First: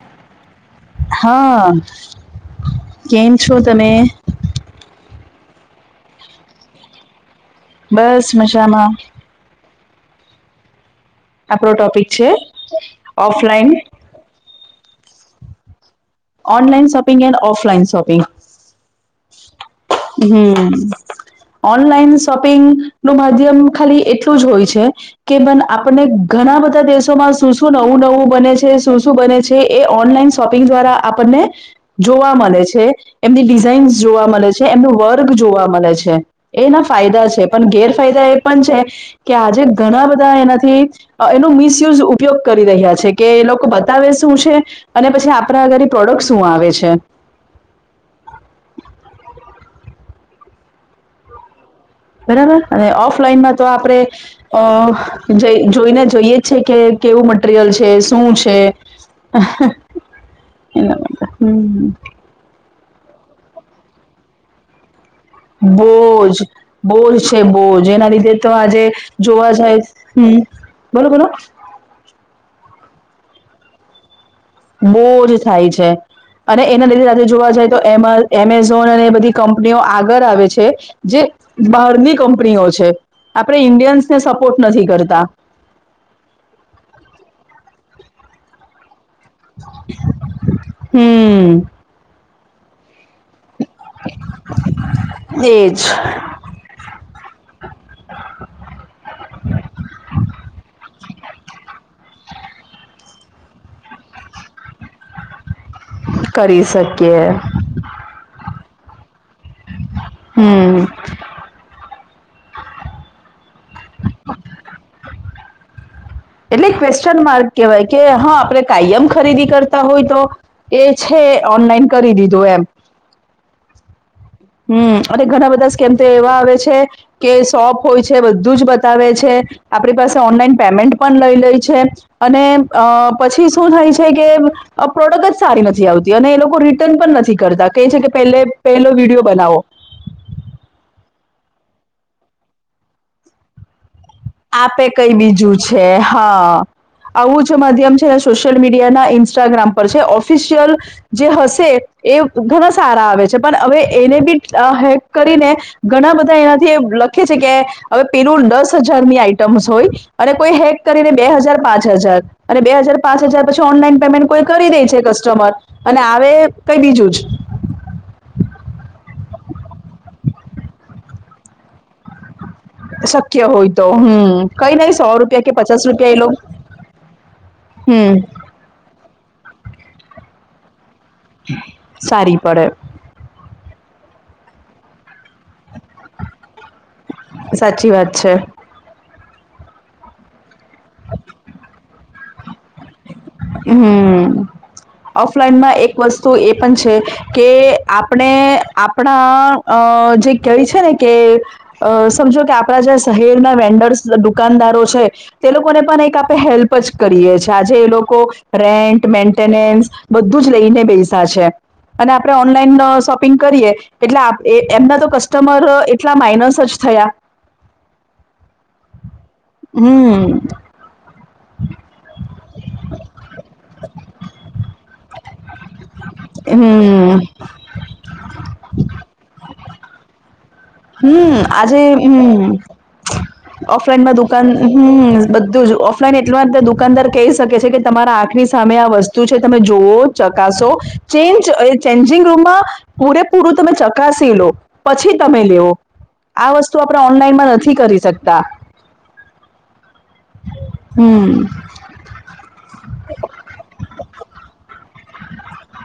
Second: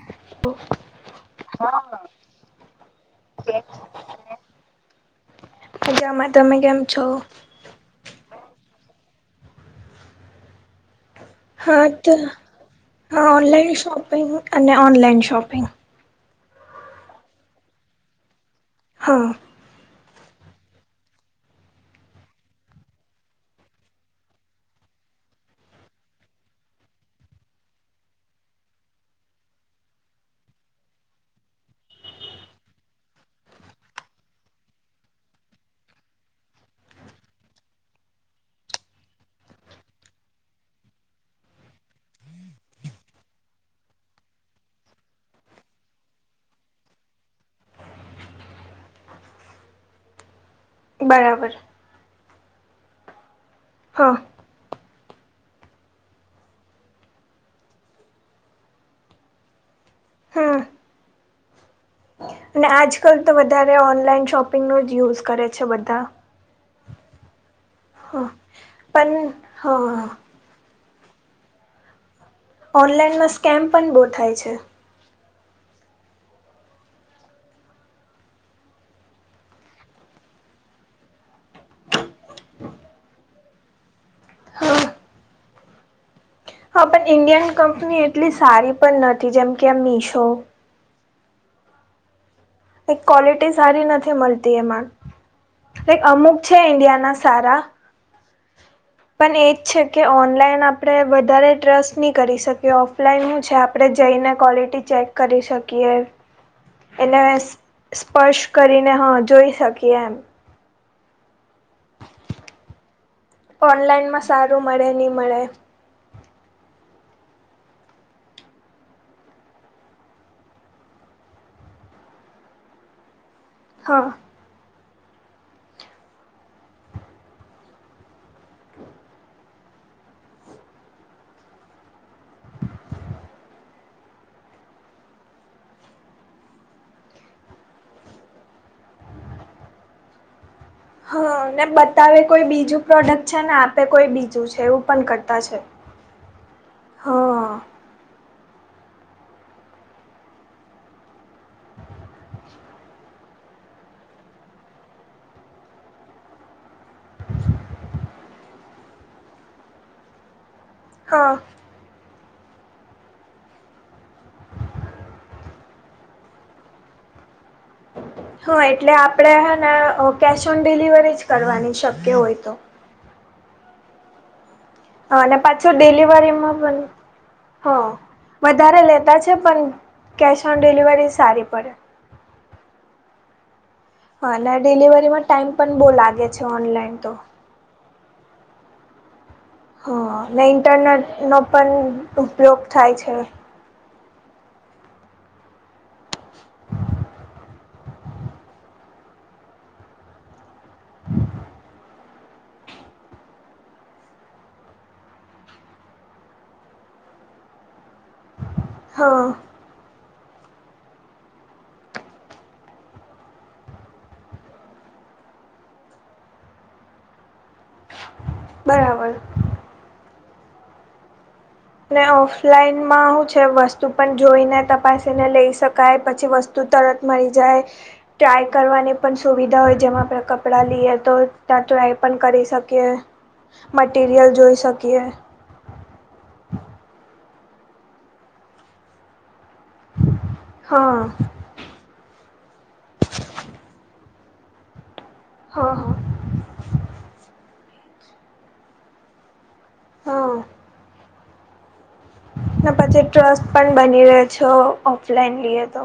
[unintelligible] હા કેમ છો તમે મજામાં તમે કેમ છો બસ મજામાં આપણો હા ટોપિક તો છે હા ઓફલાઈન ઓનલાઈન શોપિંગ અને online shopping online shopping and offline shopping હા હમ્મ ઓનલાઈન શોપિંગ નું માધ્યમ ખાલી એટલું જ હોય છે કે મન આપણને ઘણા બધા દેશોમાં શું શું નવું નવું બને છે શું શું બને છે જે એ ઓનલાઈન શોપિંગ દ્વારા આપણને જોવા મલે છે એમની ડિઝાઇન્સ જોવા મલે છે એમનું વર્ગ જોવા મલે છે એના ફાયદા છે પણ ગેરફાયદા એ પણ છે કે આજે ઘણા બધા એનાથી એનો મિસયુઝ ઉપયોગ કરી રહ્યા છે કે એ લોકો બતાવે શું છે અને પછી આપણા ગરીબ પ્રોડક્ટ શું આવે છે બરાબર બરાબર અને ઓફલાઈનમાં તો આપડે હા અ જોઈને જોઈએ જ છે કે કેવું મટીરિયલ છે શું છે હમ [unintelligible] અને આજકાલ તો વધારે ઓનલાઈન શોપિંગનો જ યુઝ કરે છે. બધા બોજ બોજ છે બોજ એના હા લીધે તો આજે પણ જોવા જાય હા હમ્મ બોલો બોલો ઓનલાઈનમાં સ્કેમ પણ બો થાય છે બોજ થાય છે અને એના લીધે આજે જોવા જાય તો એ એમેઝોન અને એ બધી કંપનીઓ આગળ આવે છે જે બહારની કંપનીઓ છે આપણે ઇન્ડિયન્સને સપોર્ટ હા નથી કરતા હા પણ ઈન્ડિયન કંપની એટલી સારી પણ નથી જેમ કે આ મીશો હમ્મ એક ક્વોલિટી સારી નથી મલતી એમાં એજ અમુક છે ઈન્ડિયાના સારા [inaudible] પણ એજ છે કે ઓનલાઈન આપણે વધારે ટ્રસ્ટ નહી કરી શકીએ ઓફલાઈન હું છે આપણે જઈને ક્વોલિટી ચેક કરી શકીએ કરી એને શકીયે. સ્પર્શ કરીને હા જોઈ શકીએ એમ હમ્મ ઓનલાઈનમાં સારું મળે નય મળે એટલે ક્વેશ્ચન માર્ક કહેવાય કે હા આપણે કાયમ ખરીદી કરતા હોય તો એ છે ઓનલાઈન કરી દીધું એમ હા હમ્મ અને ઘણા બધા સ્કેમ તો એવા આવે છે કે સોપ હોય છે બધું જ બતાવે છે આપણી પાસે ઓનલાઈન પેમેન્ટ પણ લઈ લઈ છે અને અ પછી શું થાય છે કે આ પ્રોડક્ટ જ સારી નથી આવતી અને એ લોકો રિટર્ન પણ નથી કરતા કે છે કે પ પહેલો વિડીયો બનાવો હ ને બતાવે કોઈ બીજું પ્રોડક્ટ છે ને આપે કોઈ બી આપે કઈ બીજું છે હા આવું હા જ માધ્યમ છે અને સોશિયલ મીડિયા ના ઇન્સ્ટાગ્રામ પર છે ઓફિશિયલ જે હશે એ ઘણા સારા આવે છે પણ હવે એને બી હેક કરીને ઘણા બધા એનાથી લખે છે કે હવે પેલું દસ હજાર હજાર ની આઈટમ્સ હોય અને કોઈ હેક કરીને બે હા હજાર પાંચ હજાર અને બે હજાર પાંચ હજાર પછી ઓનલાઈન પેમેન્ટ કોઈ કરી દે છે કસ્ટમર અને આવે કઈ બીજું જ હા એટલે આપણેે હેને કેશ ઓન ડિલિવરી જ કરવાની શક્ય હોય તો શક્ય હોય તો હમ્મ કઈ નહી સો અને રૂપિયા કે પાછું પચાસ રૂપિયા એલો ડિલિવરીમાં પણ હા હમ્મ વધારે લેતા છે પણ કેશ ઓન ડિલિવરી સારી પડે. સારી પડે હા અને ડિલિવરીમાં ટાઈમ પણ બહુ લાગે છે ઓનલાઈન તો સાચી વાત છે હ ને ઇન્ટરનેટનો પણ ઉપયોગ થાય છે હમ ઓફલાઈનમાં એક વસ્તુ એ પણ છે કે આપણે આપણા અ જે કય છે ને કે અ સમજો કે આપણા જે શહેરના વેન્ડર્સ દુકાનદારો છે તે લોકોને પણ એક આપણે હેલ્પ જ કરીએ છીએ આજે એ લોકો રેન્ટ હા મેન્ટેનેન્સ બધું જ લઈને બેસા છે અને આપણે ઓનલાઈન શોપિંગ કરીએ એટલે એ એમના તો કસ્ટમર એટલા માઇનસ જ થયા બરાબર હમ ઓફલાઈન માં હું છે વસ્તુ પણ જોઈને તપાસી ને લઈ શક પછી વસ્તુ તરત હમ મલી જાય ટ્રાય કરવાની પણ સુવિધા હોય જેમાં આપે કપડા હમ આજે હમ શકીએ ઓફલાઈન માં મટીરિયલ દુકાન જોઈ શકીએ હમ બધું જ ઓફ એટલા માટે દુકાનદાર કહી શકે છે કે તમારા આંખની સામે આ વસ્તુ હુ છે તમે જોવૉ ચકાસો હા ચ ચેન્જિંગ રૂમમાં પૂરેપૂરું તમે ચકાસી લો પછી તમે લયો હા હા આ વસ્તુ આપણે ઓનલાઈનમાં નથી કરી શકતા હા હમ ને પછી ટ્રસ્ટ પણ બની રયો છો ઓફલાઈન લઈએ તો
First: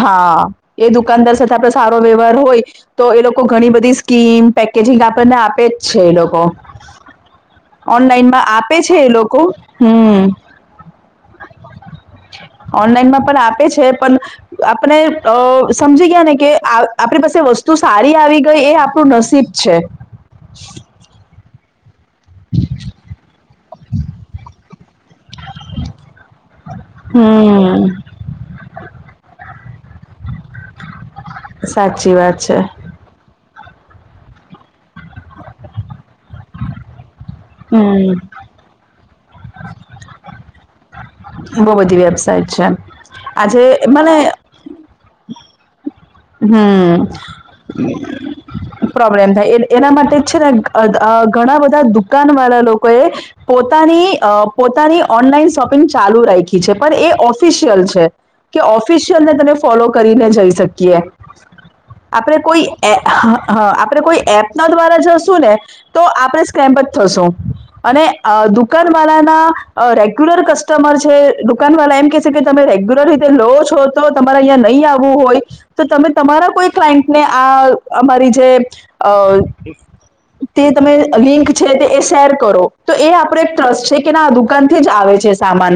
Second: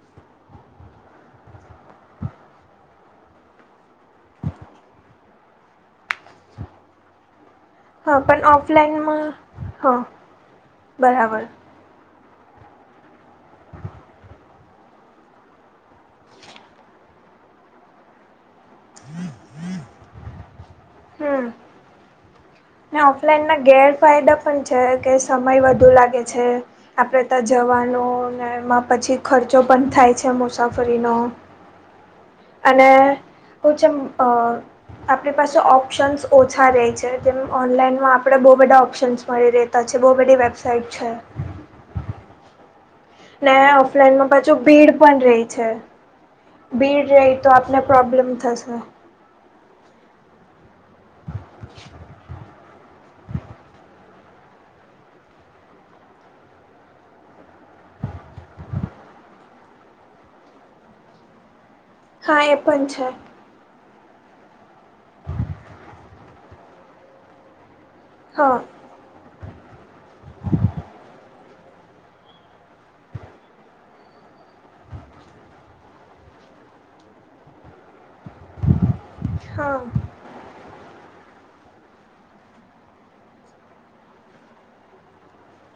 હા એ દુકાનદાર સાથે આપડ સારો વ્યવહાર હોય તો એ લોકો ઘણી બધી સ્કીમ પેકેજિંગ આપણને આપે જ છે એ લોકો હા પણ ઓનલાઈનમાં આપે છે એ ઓફલાઈનમાં લોકો હા હમ બરાબર ઓનલાઈન માં પણ આપ પણ આપણે સમજી ગયા ને કે આપણી પાસે વસ્તુ સારી આવી તો એ આપણું નસીબ છે હમ ઓફલાઈન ના ગેરફાયદા પણ છે કે સમય વધુ લાગે છે આપણેે ત્યાં હમ્મ. જવાનો ને એમાં પછી ખર્ચો પણ થાય છે મુસાફરીનો સાચી વાત છે અને હું છે આપણી પાસે ઓપ્શન્સ ઓછા ર છે જેમ ઓનલાઈનમાં હમ્મ. આપણે બહુ બધા ઓપ્શન્સ મળી રહેતા છે બહુ બધી વેબસાઇટ છે બહુ બધી વેબસાાઈઇટ છે આજે મને જો ભીડ પણ રહી છે હમ્મ ભીડ રહી તો આપને પ્રોબ્લેમ થશે પ્રોબ્લેમ થાય એના માટે છે ને ઘણા બધા દુકાન વાળા લોકો એ પોતાની પોતાની ઓનલાઈન શોપિંગ ચાલુ રાઇખી છે પણ એ ઓફિશિયલ છે કે ઓફિશિયલને તને ફોલો કરીને જઈ શકીએ આપણે હા એ કોઈ પણ છે હા આપણે કોઈ એપ ના દ્વારા જશું ને તો આપણે સ્કેમ્પ જ થશું અને અ હા દુકાન વા ના રેગ્યુલર કસ્ટમર છે દુકાન વાળ એમ કે છે કે તમે રેગ્યુલર રીતે લો છો. તો તમારે અ્યાં નહીં આવવું હોય. તો તમે તમારા કોઈ ક્લાયન્ટને આ અમારી જે અ હા તે તમે લિંક છે તે એ શેર કરો તો એ આપડો એક ટ્રસ્ટ છે કે ના દુકાન થી જ આવે છે સામાન.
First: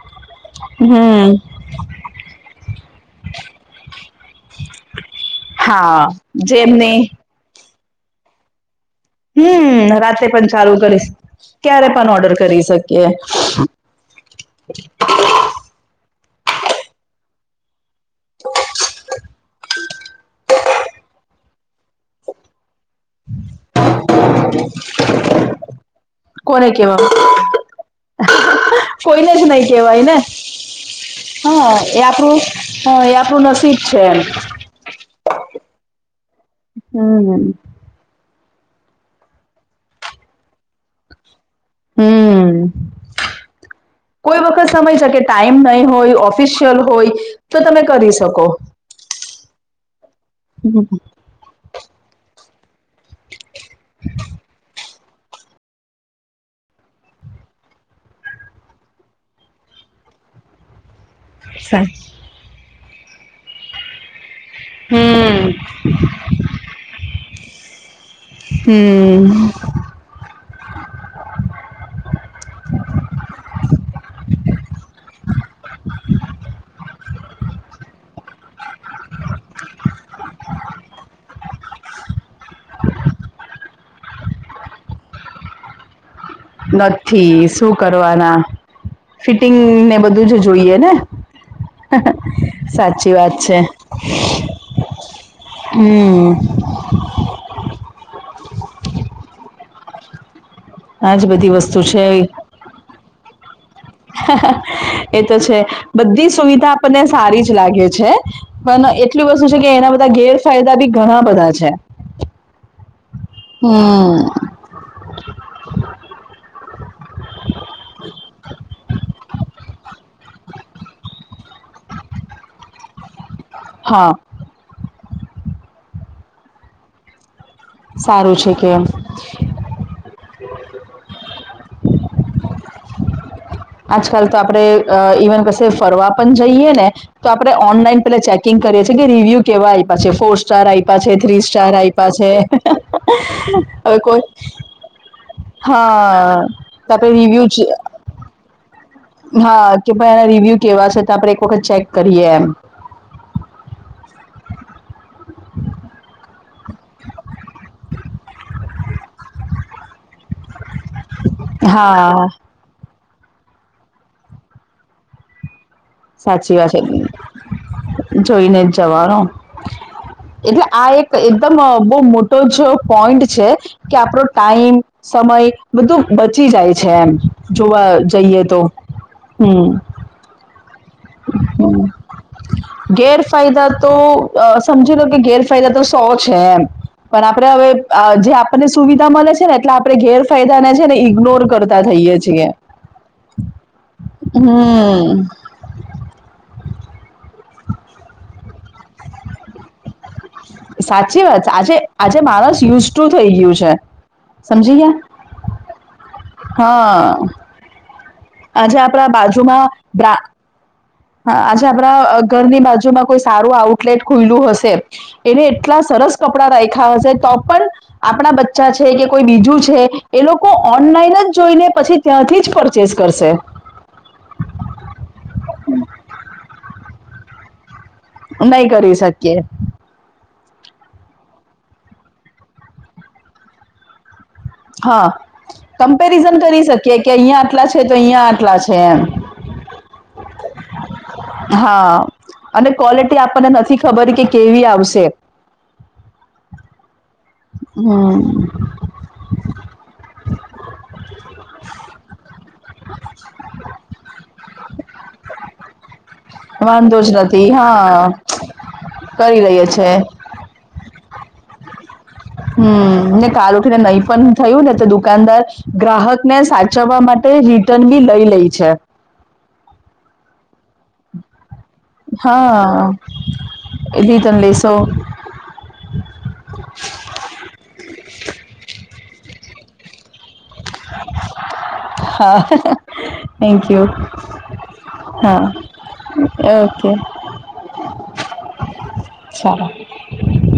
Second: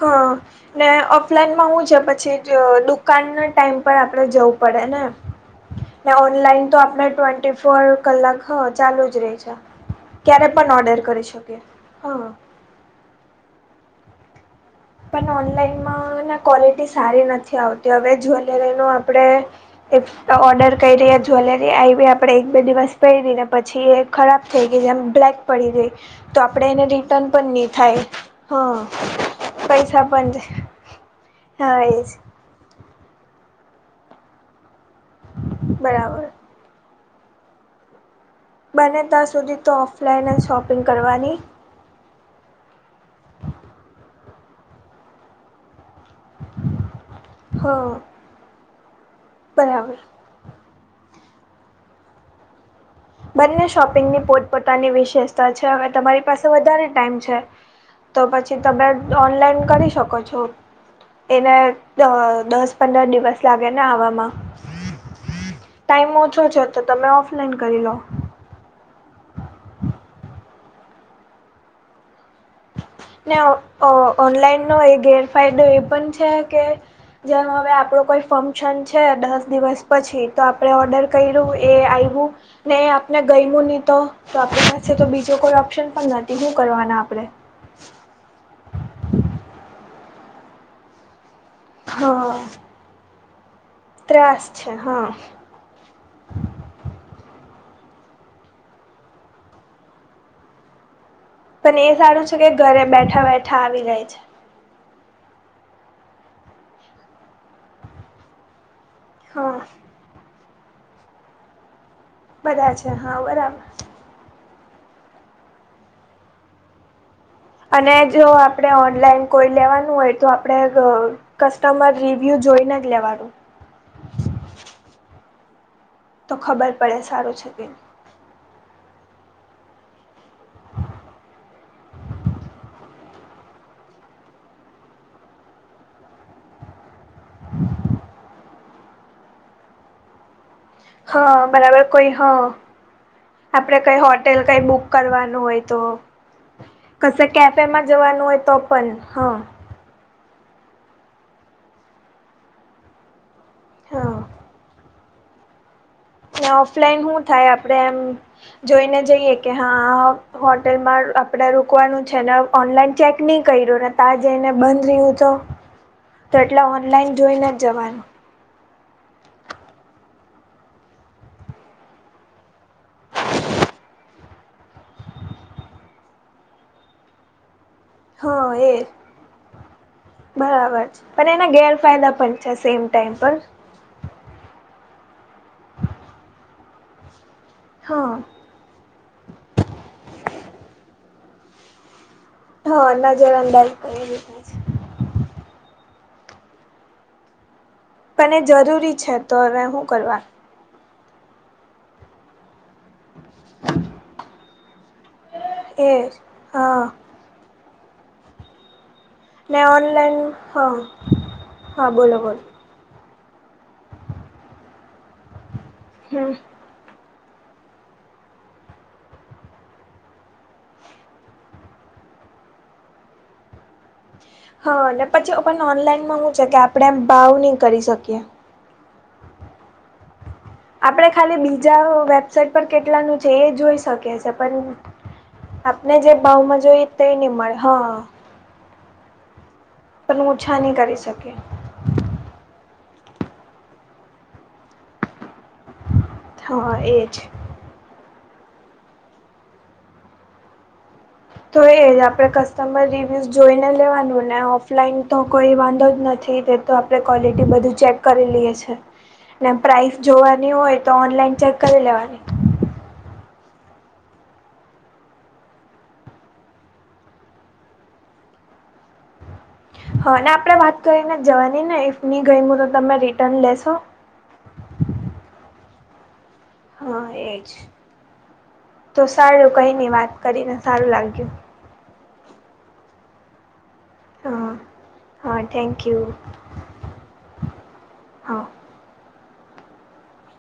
હા ને હમ ઓફલાઈનમાં હું છે પછી જ દકાનના ટાઈમ પર આપણે જવું પડે ને, હા ને ઓનલાઈન તો જેમની આપણે ટ્વેન્ટી ફોર કલાક હ ચાલુ જ રહે છે હમ રાતે ક્યારે પણ ચાલુ ઓર્ડર કરીશ, કરી શકીએ ક્યારે પણ હા ઓર્ડર કરી શકીએ. પણ ઓનલાઈનમાં ક્વોલિટી સારી નથી આવતી હવે જ્વેલરીનું આપણે ઓર્ડર કરી રહ્યા જ્વેલરી આવી આપડણે એક બે દિવસ પ રને પછી એક ખરાબ થઈ ગઈ એમ બ્લેક પડી ગઈ તો કોને આપણે એને કેવા રિટર્ન પણ ની થાય. હ. કોઈને જ નહી કેવાય ને હા એ આપણુ હા એ આપણું નસીબ છે એમ. બરાબર. હમ્મ હમ્મ. બને તા સુધી તો ઓફલાઈન જ શોપિંગ કરવાની. હમ્મ. કોઈ વખત સમય શકે ટાઈમ નહીં હોય, ઓફિશિયલ હોય. તો હા તમે કરી શકો. બરાબર. હમ્મ હમ્મ. બંને શોપિંગની પોતપોતાની વિશેષતા છે હવે તમારી પાસે વધારે ટાઈમ છે. તો પછી તમે ઓનલાઈન કરી શકો છો. એને અ દસ પંદર દિવસ લાગેને આવામાં. ટાઈમ ઓછો છે તો તમે ઓફલાઈન કરી લો. હમ્મ. ને ઓ ઓનલાઈનનો એક ગેરફાયદો એ પણ છે કે જેમ હવે આપણો કોઈ ફંક્શન છે દસ દિવસ પછી તો આપણે ઓર્ડર કર્યું એ આયવુ ને આપને ગયમુ ની તો તો આપણી પાસે તો બીજો કોઈ ઓપ્શન પણ નથી હું કરવાના આપડે? નથી શું કરવાના ફિટિંગને બધું જ જોઈએ ને. હા સાચી વાત છે. ત્રાસ છે હ. હમ્મ. આજ બધી પણ એ સારું છે કે ઘરે બેઠાં બેઠાં આવી જાય છે. એ તો છે બધી સુવિધા આપણને સારી જ લાગે છે. પણ એટલી વસ્તુ છે હા કે એના બધા ગેરફાયદા બી ઘણાં બધાં છે. બધાં છે હા બરાબર. હમ્મ. અને જો આપણે ઓનલાઈન કોઈ લેવાનું હોય તો આપણે ગ કસ્ટમર રિવ્યુ જોઈને જ લેવાનું. હા. તો ખબર પડે સારું છે કે સારું છે કે એમ. આજકાલ તો આપણે અ ઈવન કશે ફરવા પણ જઈએ ને તો આપણે ઓનલાઈન પેહલાં ચેકિંગ કરીએ છીએ કે રિવ્યુ કેવા આય્પા છે ફોર સ્ટાર આપ્યા હ છે થ્રી સ્ટાર બરાબર કોઈ આપ્યા હ છે આપણે હવે કઈ કોઈ હોટેલ કાઈ બુક કરવાનું હોય તો હા તો આપણે કેફેમાં જવાનું હોય તો પણ. હા હ કે ભાઈ આના રિવ્યુ કેવા છે તો આપણે એક વખત ચેક કરીએ એમ. હ. ઓફલાઈન હું થાય આપણે એમ જોઈને જઈએ કે હા હોટેલમાં આપણે રુકાવાનું છે હા ન. ઓનલાઈન ચેક ની કર્યુ ને ત્યાં જઈને બંધ રહ્યું તો? તો સાચી એટલે વાત છે ઓનલાઈન જોઈને જ જવાનું. જોઈને જ જવાનો એટલે આ એક એકદમ બહુ મોટો જો પોઈન્ટ છે કે આપણો ટાઈમ સમય બધું બચી જાય છે એમ જોવા હ જઈએ તો એ હમ બરાબર. પણ એના હમ. ગેરફાયદા પણ છે સેમ ટાઈમ પર ગેરફાયદા સમજી લો કે ગેરફાયદા તો સો છે એમ પણ આપણે હવે હા જે અને સુવિધા મળે છે ને એટલે આપણે ગેરફાયદા ને છે ને ઈગનોર કરતા થઈએ છીએ હા નજર અંદાજ કરી દીધા છે હમ [inaudible] પણ એ જરૂરી છે તો હવે શું કરવા સાચી વાત છે આજે આજે મારો જ યુઝ ર્થૂ થઈ ગયું છે સમજી ગયા એ હા આજે આપણા બાજુ ને ઓનલાઇન હા હા આજે હા આપણા બોલો બોલો ઘરની બાજુમાં કોઈ સારું આઉટલેટ ખુલ્લું હશે એને એટલા સરસ હમ કપડા રાખ્યા હશે તો પણ આપણા બચ્ચા છે કે કોઈ બીજું છે એ લોકો ઓનલાઈન જ જોઈને પછી ત્યાંથી જ પરચેસ કરશે હા અને પછી પણ ઓનલાઈન શું છે કે આપણે એમ ભાવ નહી કરી શકીએ નહી કરી શકીએ આપણે ખાલી બીજા વેબસાઈટ પર કેટલાનું છે એ જોઈ શકીએ છે પણ હા આપણે જે કમ્પેરિઝન ભાવમાં કરી જોઈએ શકીએ તે કે નહીં અહીયાં મળે આટલા છે હા તો અહીયાં આટલા છે એમ પણ ઓછા નહીં કરી શકીએ હા અને ક્વોલિટી આપણને નથી ખબર કે કેવી આવશે હા એજ હમ તો આપણે [inaudible] તમારે રિવ્યૂઝ જોઈને લેવાનું ને ઓફલાઈન તો કોઈ વાંધો જ નથી તે તો આપણે વાંધો જ નથી ક્વોલિટી બધું ચેક હા કરી લઈએ છીએ કરી ને લઈએ છે પ્રાઇસ જોવાની હોય તો ઓનલાઈન ચેક કરી લેવાની હમ ને કાલ ઉઠીને કહી પણ થયું ને તો દુકાનદાર ગ્રાહક ને સાચવવા માટે રિર્ટન ભી લઈ લે છે હા આપડે વાત કરીને જવાની ને ઇફની ગઈ હું તો હા તમે રિટર્ન લેશો એ લી તને લેશો હા એજ તો સારું કઈ નઇ વાત કરીને સારું લાગ્યું હા થેન્ક યુ હા હા થેન્કયુ ઓકે હા ચાલો